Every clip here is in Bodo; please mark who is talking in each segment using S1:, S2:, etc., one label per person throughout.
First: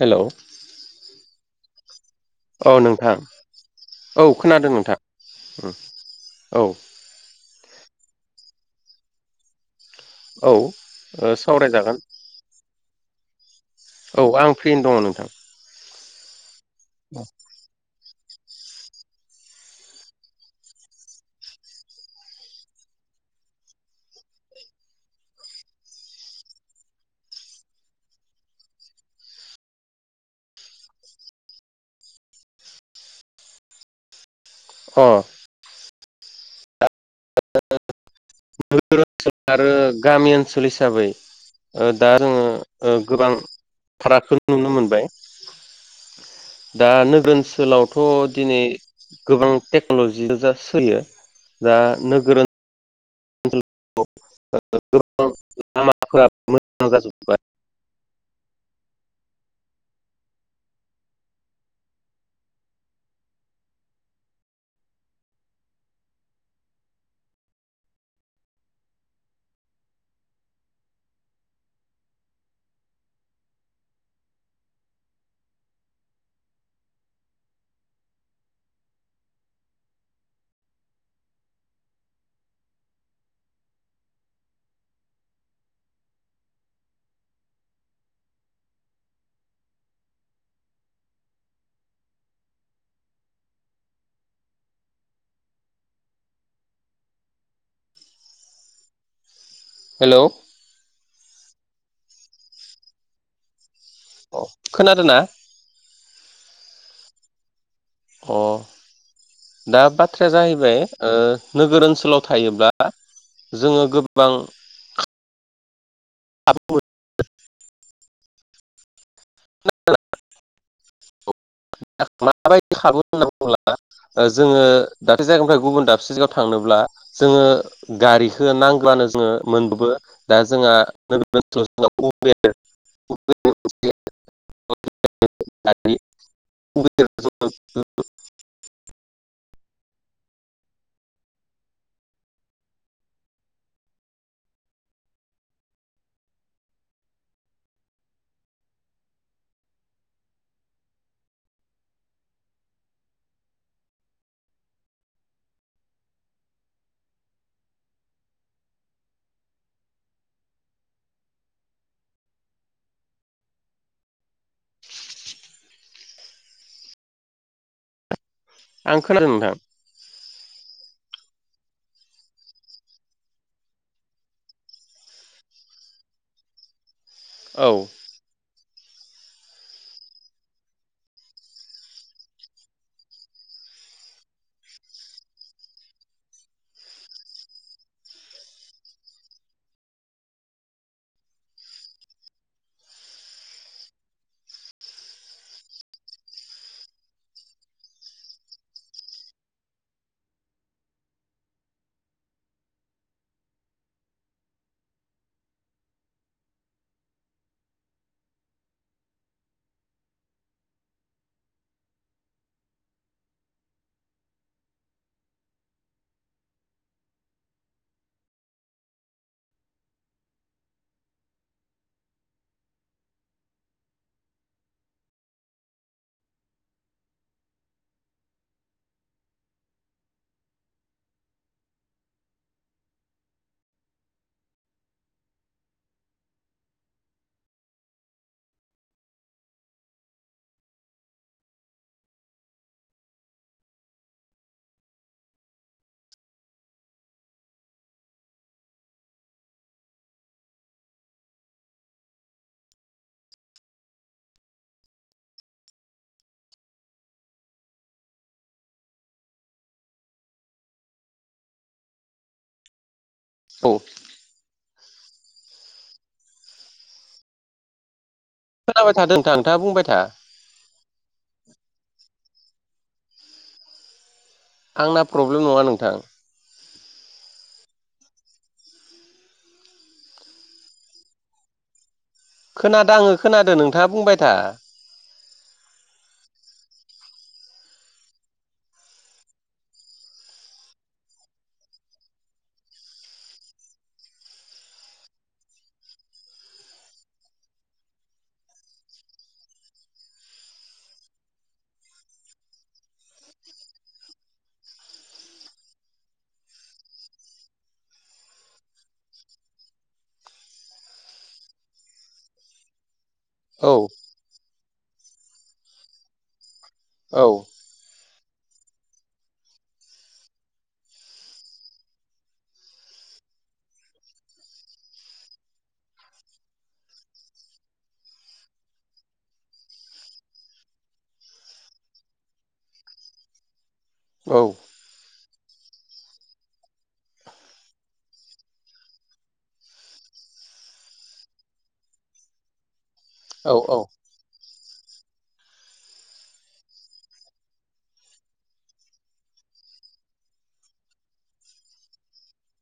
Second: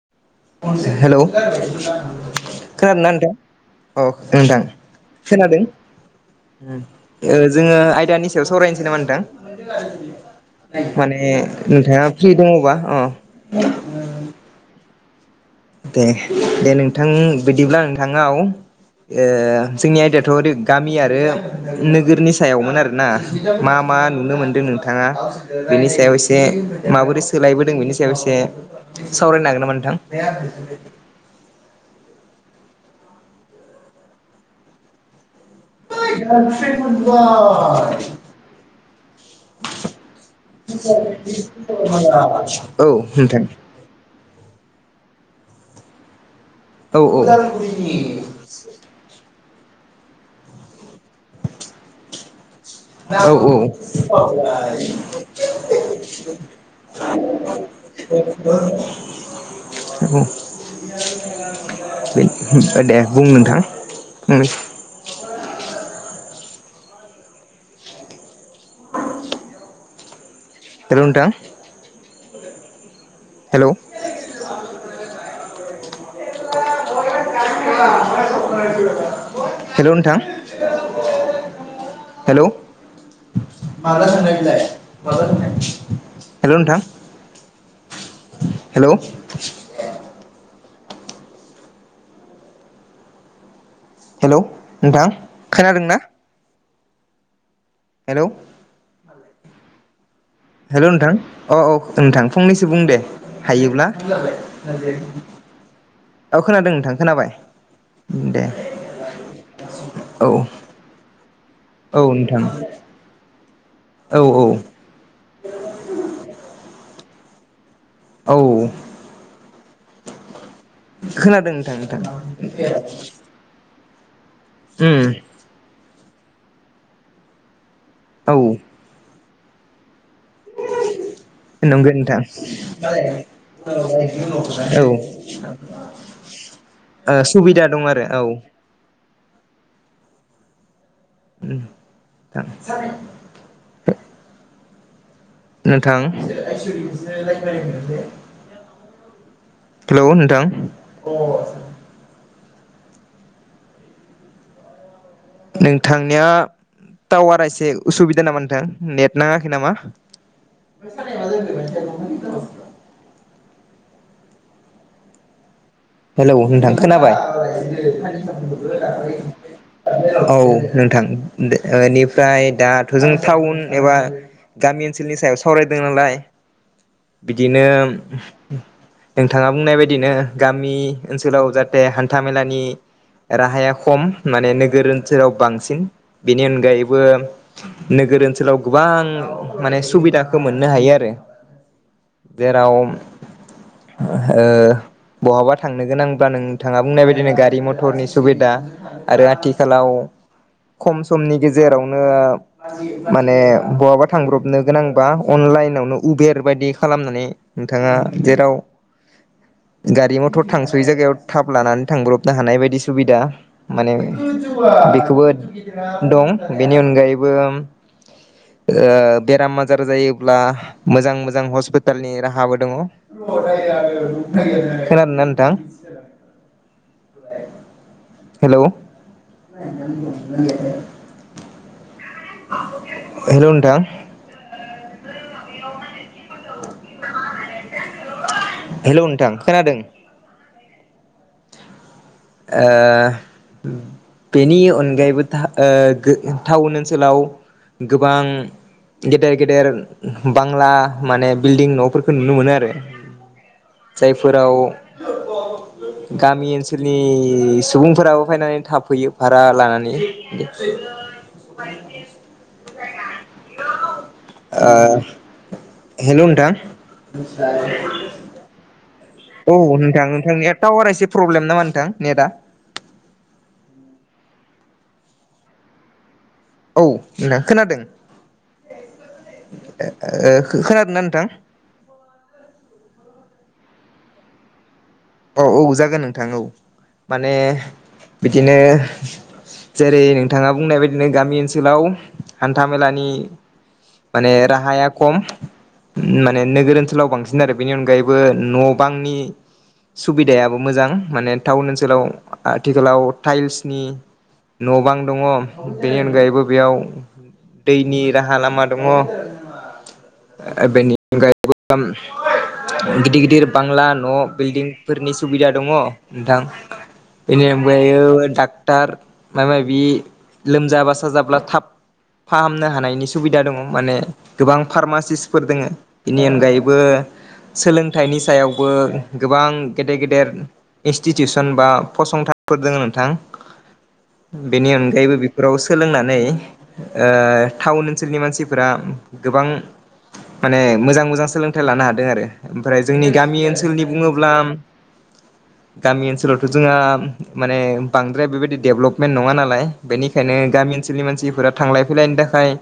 S1: हेलौ
S2: हेल' खोनादों नना नोंथां अ
S1: औ
S2: नोंथां
S1: खोनादों
S2: खोनादों
S1: उम औ
S2: जोङो आयदानि सायाव सावरायनोसै नामा नोंथां?
S1: औ
S2: माने
S1: ओ सावरायजागोन
S2: नोंथाङा फ्रि दङबा अ
S1: औ आं फैनो दङ नोंथां
S2: दे दे नोंथां बिदिब्ला नोंथाङाव ओ जोंनि आयदायाथ' ओरै गामि आरो नोगोरनि सायावमोन आरोना मा। मा नुनो मोनदों नोंथाङा बेनि सायाव एसे माबोरै सोलायबोदों बेनि सायाव एसे। सावरायनो हागोन नाम नोंथां?
S1: [inaudible]
S2: [inaudible]
S1: नोगोर ओनसोल आरो गामि ओनसोल
S2: औ
S1: हिसाबै ओ दा जोङो गोबां
S2: नोंथां
S1: फारागखौ नुनो मोनो। दा
S2: औ
S1: नोगोर ओनसोलावथ' दिनै गोबां टेक्न'लजिखौ जा सोलियो दा नोगोरोल
S2: औ औ [inaudible] [inaudible]
S1: गोबां लामाफोरा मोजां जाजोब्बाय
S2: दे बुं नोंथां बुंनोसै। [inaudible] नोंथां हेल'
S1: [inaudible]
S2: हेल' नोंथां। हेल' हेल' नोंथां। हेल' हेल नोंथां खोनादों ना? हेल
S1: हेल'।
S2: हेल' नोंथां अ औ नोंथां फंनैसो बुं दे हायोब्ला।
S1: अ खोनादोंना
S2: औ खोनादों नोंथां खोनाबाय।
S1: अ
S2: दे।
S1: दा
S2: औ
S1: बाथ्राया जाहैबाय ओ नोगोर
S2: औ
S1: ओनसोलाव
S2: नोंथां
S1: थायोब्ला जोङो
S2: औ
S1: गोबां
S2: औ
S1: [unintelligible]
S2: औ। खोनादों नोंथां नोंथां।
S1: ओ जोङो
S2: उम
S1: दाबसे जायगानिफ्राय गुबुन दाबसे जायगायाव थांनोब्ला जोङो गारिखो नांगोबानो जोङो मोनबोबो।
S2: नंगो नोंथां औ। ओ सुबिदा दं आरो औ। ओम। नोंथां। हेलौ नोंथां। नोंथांनिया टावारा एसे उसुबिदा नामा नोंथां नेट नाङाखै नामा। [unintelligible]
S1: [inaudible]
S2: हेलौ नोंथां खोनाबाय
S1: आं खोनादों नोंथां
S2: औ। नोंथां ओनिफ्राय दाथ' जों टाउन एबा गामि ओनसोलनि सायाव सावरायदों नालाय। बिदिनो
S1: औ
S2: नोंथाङा बुंनाय बायदिनो गाम मि ओनसोलाव जाहाथे हान्थामेलानि राहाया खम माने नोगोर ओनसोलाव बांसिन बेनि अनगायैबो नोग गोर ओनसोलाव गोबां माने सुबिदाखो मोननो हायो आरो।
S1: [inaudible]
S2: जेराव ओ बहाबा थांनो गोनांब्ला नोंथाङा बुंनाय बायदिनो गारि मथरनि सुबिदा आरो आथिखालाव खम समनि गेजेरावनो माने बहाबा थांब्रबनो गोनांबा अन लाइनावनो उबेर बायदि खालामनानै नोंथाङा जेराव
S1: [inaudible]
S2: गारि मथर थांसयै जायगायाव थाब लानानै थांब्रबनो हानाय बायदि सुबिदा माने बेखौबो दं बेनि अनगायैबो ओ बेराम आजार जायोब्ला मोजां मोजां हस्पिटालनि राहाबो दङ। खोनादोंना नोंथां? हेलौ। हेलौ नोंथां। हेलौ नोंथां खोनादों। ओ बेनि अनगायैबो टा ओ गो टाउन ओनसोलाव गोबां गेदेर गेदेर बांला माने बिल्डिं नफोरखो नुनो मोनो आरो। जायफोराव गामि ओनसोल नि सुबुंफोराबो फायनानै थाफैयो भारा लानानै।
S1: औ
S2: ओ हेलौ नोंथां।
S1: खोनाबाय थादों नोंथां
S2: औ
S1: नोंथाङा बुंबाय था
S2: नोंथां नोंथांनिया टावारा एसे प्रब्लेम नामा नोंथां नेटा।
S1: आंना प्रब्लेम नङा नोंथां।
S2: औ नोंना खोनादों। ए ए ओ खोनादोंना नोंथां?
S1: खोनादो आङो खोनादो नोंथाङा बुंबाय था।
S2: औ औ जागोन नोंथां औ माने बिदिनो जेरै नोंथाङा बुंनाय बायदिनो गामि ओनसोलाव हान्था मेलानि माने राहाया खम माने नोगोर ओनसोलाव बांसिन आरो बेनि अनगायैबो न बांनि सुबिदायाबो मोजां माने टाउन ओनसोलाव आथिखालाव टाइल्सनि न बां दङ बेनि अनगायैबो बेयाव दैनि राहा लामा दङ [unintelligible] गिदिर गिदिर
S1: औ
S2: बांला न बिल्डिंफोरनि सुबिदा दङ नोंथां
S1: औ
S2: [unintelligible] डाक्टार माब माबि लोमजाब्ला साजाब्ला थाब फाहामनो हानायनि सुबिदा दङ माने गोबां फार्मासिस्फोर दङ बेनि अनगायैबो सोलोंथाइनि सायावबो गोबां गेदेर गेदेर इनस्टिटिउसन बा फसंथानफोर दङ नोंथां
S1: औ
S2: बेनि अनगायैबो फोराव सोलोंनानै टाउन ओनसोलनि मानसिफोरा गोबां माने मोजां मोजां सोलोंथाइ लानो हादों आरो ओमफ्राय जोंनि गामि
S1: औ
S2: ओनसोलनि बुङोब्ला
S1: [inaudible]
S2: गामि ओनसोलावथ जोंहा माने बांद्राय बेबायाददि डेभलपमेन्ट नङा नालाय बेनिखायनो गामि ओनसोलनि मानसिफोरा थांलाय फैलायनि थाखाय-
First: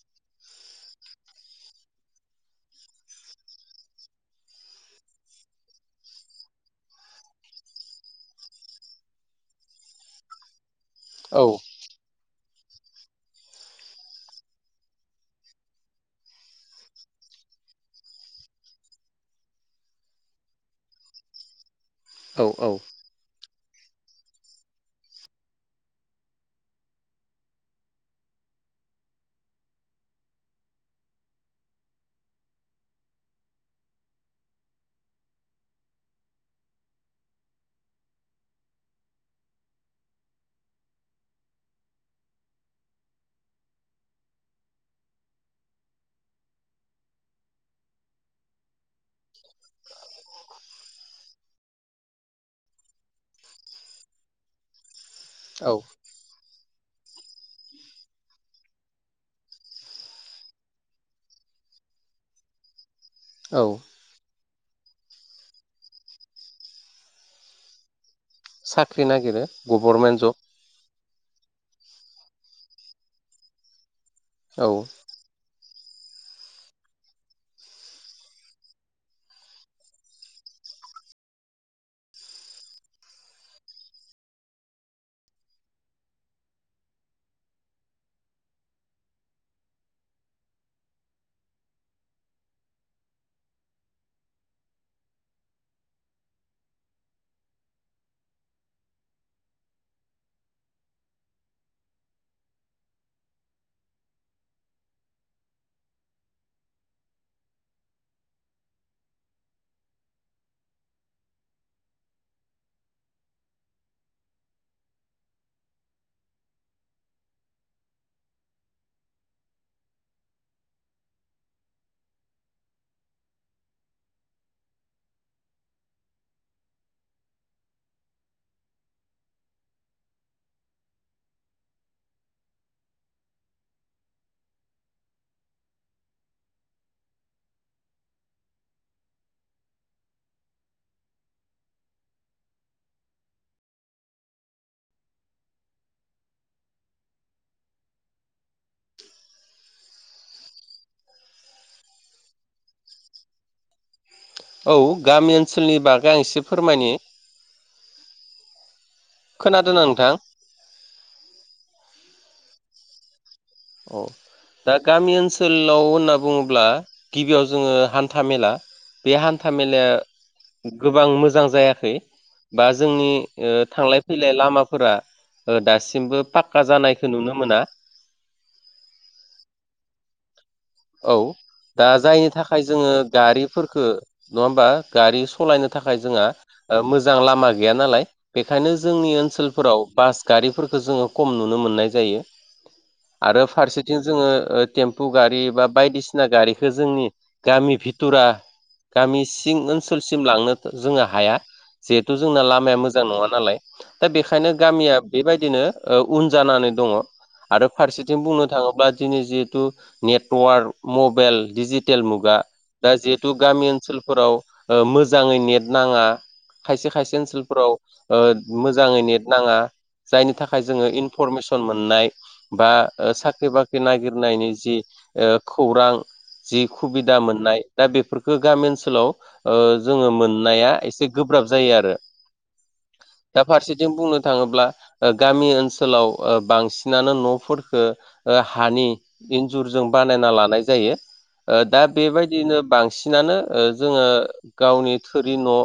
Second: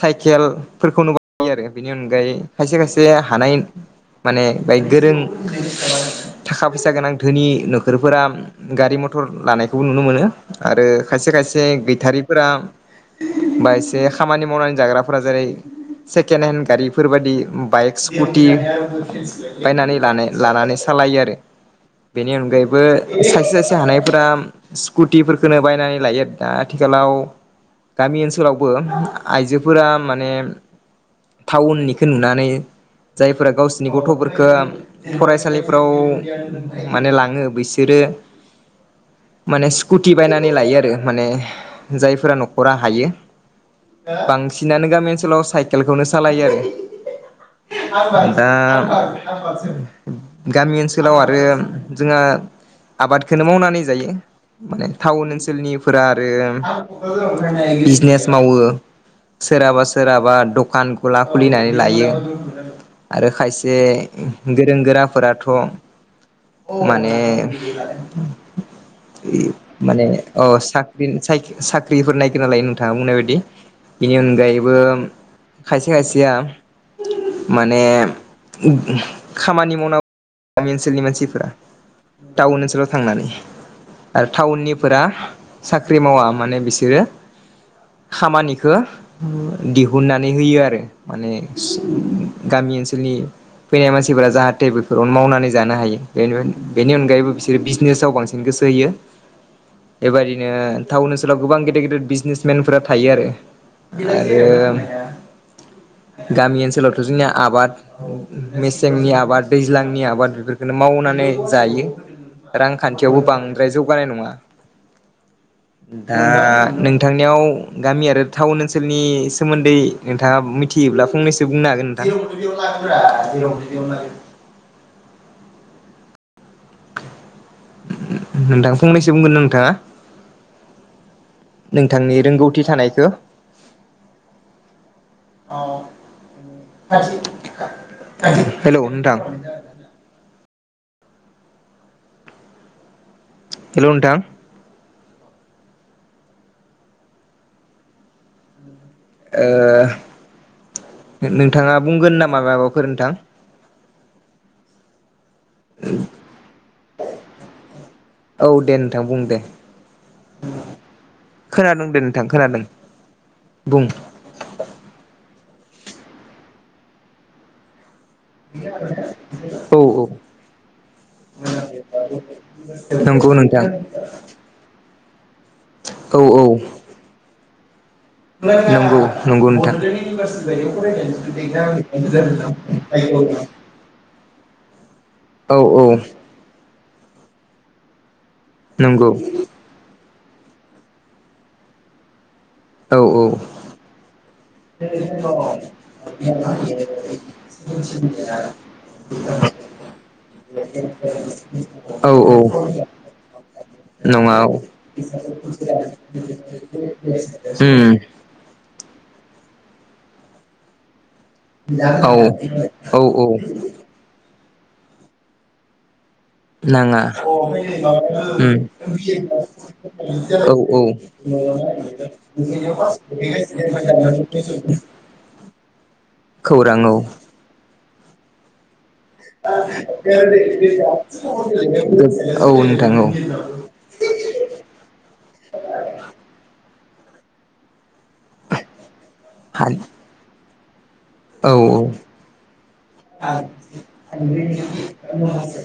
S2: साइकेल फोरफोरखौ नुबायो आरो बेनि अनगायै खायसे खायसे हानाय माने बाय गोरों थाखा फैसा गोनां धोनि नखोरफोरा गारि मथर लानायखौबो नुनो मोनो आरो खायसे खायसे गैथारिफोरा बा एसे खामानि मावनानै जाग्राफोरा जेरै सेकेणड हेणड गारिफोर बायदि बाइक स्कुटि बायनानै लानानै सान खालायो आरो बेनि
S1: औ
S2: अनगायैबो सासे सासे हानायफोरा स्कुटिषोरखौनो बायनानै लायो दा आथिखालाव गामि ओनसोलावबो आइजोफोरा माने टाउननिखौ नुनानै जायफोरा गावसोरनि गथ फोरखौ फरायसालिफोराव माने लाङो बिसोरो माने स्कुटि बायनानै लायो आरो माने जायफोरा नखरा हायो। बांसिनानो गामि ओनसोलाव साइकेलखौनो सालायो आरो दा गामि ओनसोलनि ओनसोलाव आरो जोंहा आबादखौ मावनानै जायो माने टाउन
S1: औ
S2: ओनसोलनिफोरा आरो बिजनेस मावो सोरहाबा सोरहाबा दखान गला खुलिनानै लायो। आरो
S1: औ
S2: खायसे गोरों गोराफोराथ माने?
S1: साख्रि नागिरो
S2: माने
S1: गभर्नमेन्ट
S2: अ
S1: जब
S2: साख्रिआवला साख्रिफोर नागिरनानै लायो नोंथाङा बुंनाय बायदि बेनि
S1: औ
S2: अनगायैबो खायसे खायसेया माने खामानि मावनांगौ। गामि ओनसोलनि मानसिफोरा टाउन ओनसोलाव थांनानै आरो टाउननिफोरा साख्रि मावा माने बिसोरो खामानिखौ दिहुननानै होयो आरो माने गामि गामि ओनसोलनि फैनाय मानसिफोरा जाहाथे बेखौ लन मावनानै जानो हायो बे बेनि अनगायैबो बिसोरो बिजनेसाव बांसिन गोसो होयो। बेबदिनो टाउन ओनसोलाव गोबां गेदेर गेदेर बिजनेसमेनफोरा थायो आरो [inaudible] [unintelligible] गामि ओनसोलावथ जोंनिया आबाद मेसेंनि आबाद दैज्लांनि आबाद बेफोरखौनो मावनानै जायो रांखान्थियावबो बांद्राय जौगानाय नङा
S1: [inaudible] [unintelligible]
S2: दा नोंथांनियाव गामि आरो टाउन ओनसोलनि सोमोन्दै नोंथाङा मिथि बिदिब्ला फंनैसो बुंनो हागोन नोंथां नोंथां फंनैसो बुंगोन ना नोंथाङा नोंथांनि रोंगौथि थानायखौ औ हेल' नोंथां हेल' नोंथां नोंथाङा बुंगोन नामा माबाफोर नोंथां
S1: औ गामि ओनसोलनि बागै आं एसे फोरमायनो
S2: औ दे नोंथां बुं दे खोनादों दे नोंथां खोनादों बुं
S1: औ दा गामि ओनसोलाव होनना बुङोब्ला गिबियाव जोङो हान्था मेला बे हान्था
S2: औ
S1: मेलाया
S2: औ
S1: गोबां मोजां जायाखै बा जोंनि
S2: नंगौ नोंथां
S1: थांलाय फैलाय लामाफोरा
S2: औ
S1: दासिमबो
S2: औ
S1: पाक्का जानायखौ नुनो मोना
S2: नंगौ नंगौ नोंथां
S1: औ
S2: [inaudible]
S1: दा जायनि थाखाय जोङो गारिफोरखो नङा हबा गारि
S2: औ
S1: सालायनो
S2: औ
S1: थाखाय जोंहा मोजां लामा गैया नालाय बेखायनो
S2: नंगौ
S1: जोंनि ओनसोलफोराव बास गारिफोरखौ जोङो खम नुनो मोननाय जायो
S2: औ
S1: आरो फारसेथिं जोङो टेम्पु गारि बा बायदिसिना गारिखौ जोंनि गामि बिथरा गामि सिं ओनसोलसिम लांनो जोंङो हाया जिहेथु
S2: औ
S1: जोंना
S2: औ
S1: लामाया मोजां नङा नालाय दा
S2: नङा
S1: बेखायनो
S2: औ
S1: गामिया बेबायदिनो उन जानानै दङ आरो
S2: उम
S1: फारसेथिं बुंनो थाङोब्ला जिहेतु नेटवर्क मबाइल डिजिटेल मुगा दा
S2: औ
S1: जिहेतु
S2: औ
S1: गामि ओनसोलफोराव मोजाङै नेट नाङा खायसे
S2: नाङा
S1: खायसे
S2: उम
S1: ओनसोलफोराव मोजाङै नेट नाङा जायनि
S2: औ
S1: थाखाय
S2: औ
S1: जोङो इनफर्ट कमिसन मोननाय बा साख्रि बाख्रि नागिरनायनि जि खौरां जि
S2: खौरां औ
S1: सुबिदा मोननाय दा बेफोरफोरखौ गामि ओनसोलाव जोङो मोननाया एसे गोब्राब जायो आरो
S2: औ नोंथां
S1: दा फारसेथिं बुंनो नो थाङोब्ला गामि ओनसोलाव बांसिनानो न'फोरखौ हानि जों बानायना लानाय जायो
S2: औ
S1: दा बेबायदियैनो बांसिनानो जोङो गावनि थोरि न'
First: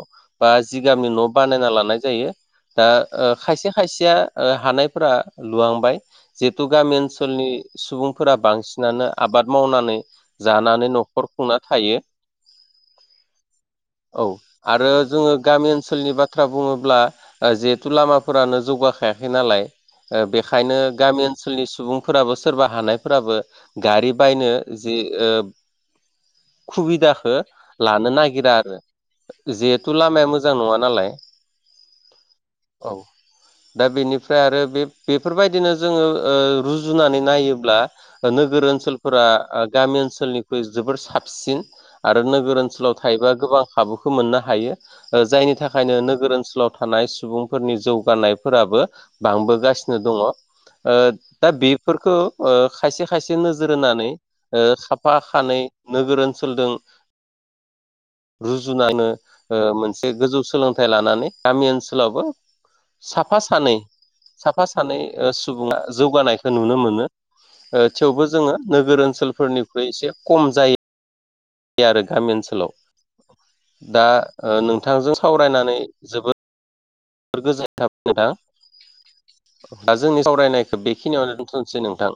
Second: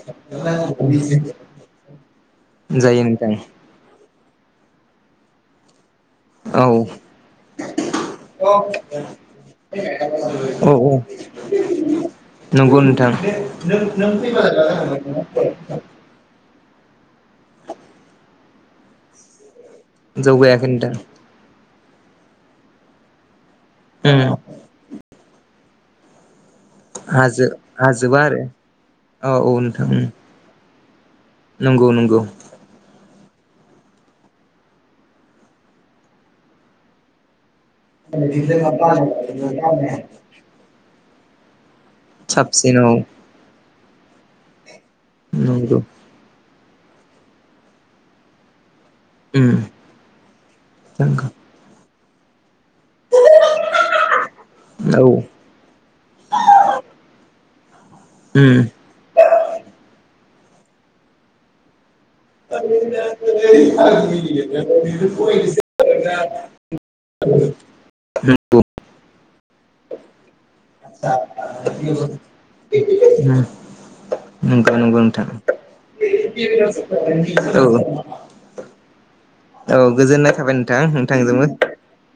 S1: बा जिगाबनि न बानायना लानाय जायो दा
S2: जायो नोंथां
S1: खायसे खायसेया हानायफोरा लुहांबाय जिहेतु
S2: औ
S1: गामि ओनसोलनि सुबुंफोरा
S2: औ
S1: बांसिन आबाद मावनानै जानानै
S2: औ
S1: न'खर खुंना थायो
S2: नंगौ नोंथां
S1: औ आरो जोङो गामि ओनसोलनि बाथ्रा बुङोब्ला जिहेथु लामाफोरानो जौगाखायाखै नालाय
S2: जौगायाखै
S1: बेखायनो
S2: नोंथां
S1: गामि ओनसोलनि सुबुंफोराबो सोरबा हानायफोराबो गारि
S2: उम
S1: बायनो जि सुबिदाखौ
S2: हाजो
S1: लानो
S2: हाजोबा
S1: नागिरा आरो
S2: औ औ नोंथां
S1: जिहेथु लामाया मोजां नङा नालाय
S2: नंगौ नंगौ
S1: औ दा बेनिफ्राय आरो बेफोरबायदिनो जोङो रुजुनानै नायोबा ब्ला नोगोर ओनसोलफोरा गामि ओनसोलनिख्रुइ जोबोर साबसिन आरो नोगोर
S2: साबसिन औ
S1: ओनसोलाव थायोबा गोबां खाबुखौ मोननो हायो ओ जायनि
S2: नंगौ
S1: थाखायनो नोगोर ओनसोलाव थानाय सुबुंफोरनि जौगानायफोराबो
S2: उम
S1: बांबोगासिनो ओ दङ' ओ
S2: नंगौ
S1: दा बेफोरखौ ओ खायसे खायसे नोजोर होनानै ओ
S2: औ
S1: खाफा खानै नोगोर ओनसोलदों
S2: उम
S1: रुजुनायनो ओ मोनसे गोजौ सोलोंथाइ लानानै गामि ओनस सोलावबो साफा सानै साफा सानै ओ सुबुङा जौगानायखो नुनो मोनो। ओ थेवबो जोङो
S2: नंगौ
S1: नोगोर ओनसोलफोरनिख्रुइ एसे खम जाय
S2: [inaudible]
S1: दा ओ
S2: नंगौ नंगौ
S1: नोंथांजों
S2: नोंथां
S1: सावरायनानै जोबोद [unintelligible]
S2: औ
S1: गोजोननाय थाबा
S2: औ
S1: नोंथां दा जोंनि
S2: गोजोननाय थाबाय नोंथां
S1: सावरायनायखो बेखिनियावनो
S2: नोंथांजोंबो
S1: दोनथ'निसै नोंथां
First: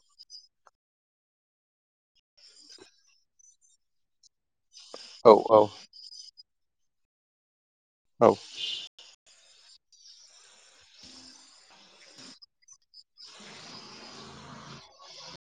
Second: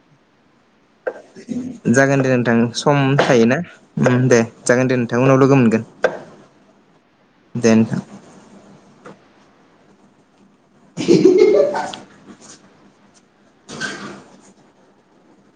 S2: जागोन दे नोंथां सम थायोना ओम दे जागोन दे नोंथां
S1: औ
S2: उनाव
S1: औ
S2: लोगो मोनगोन दे न
S1: औ
S2: [unintelligible]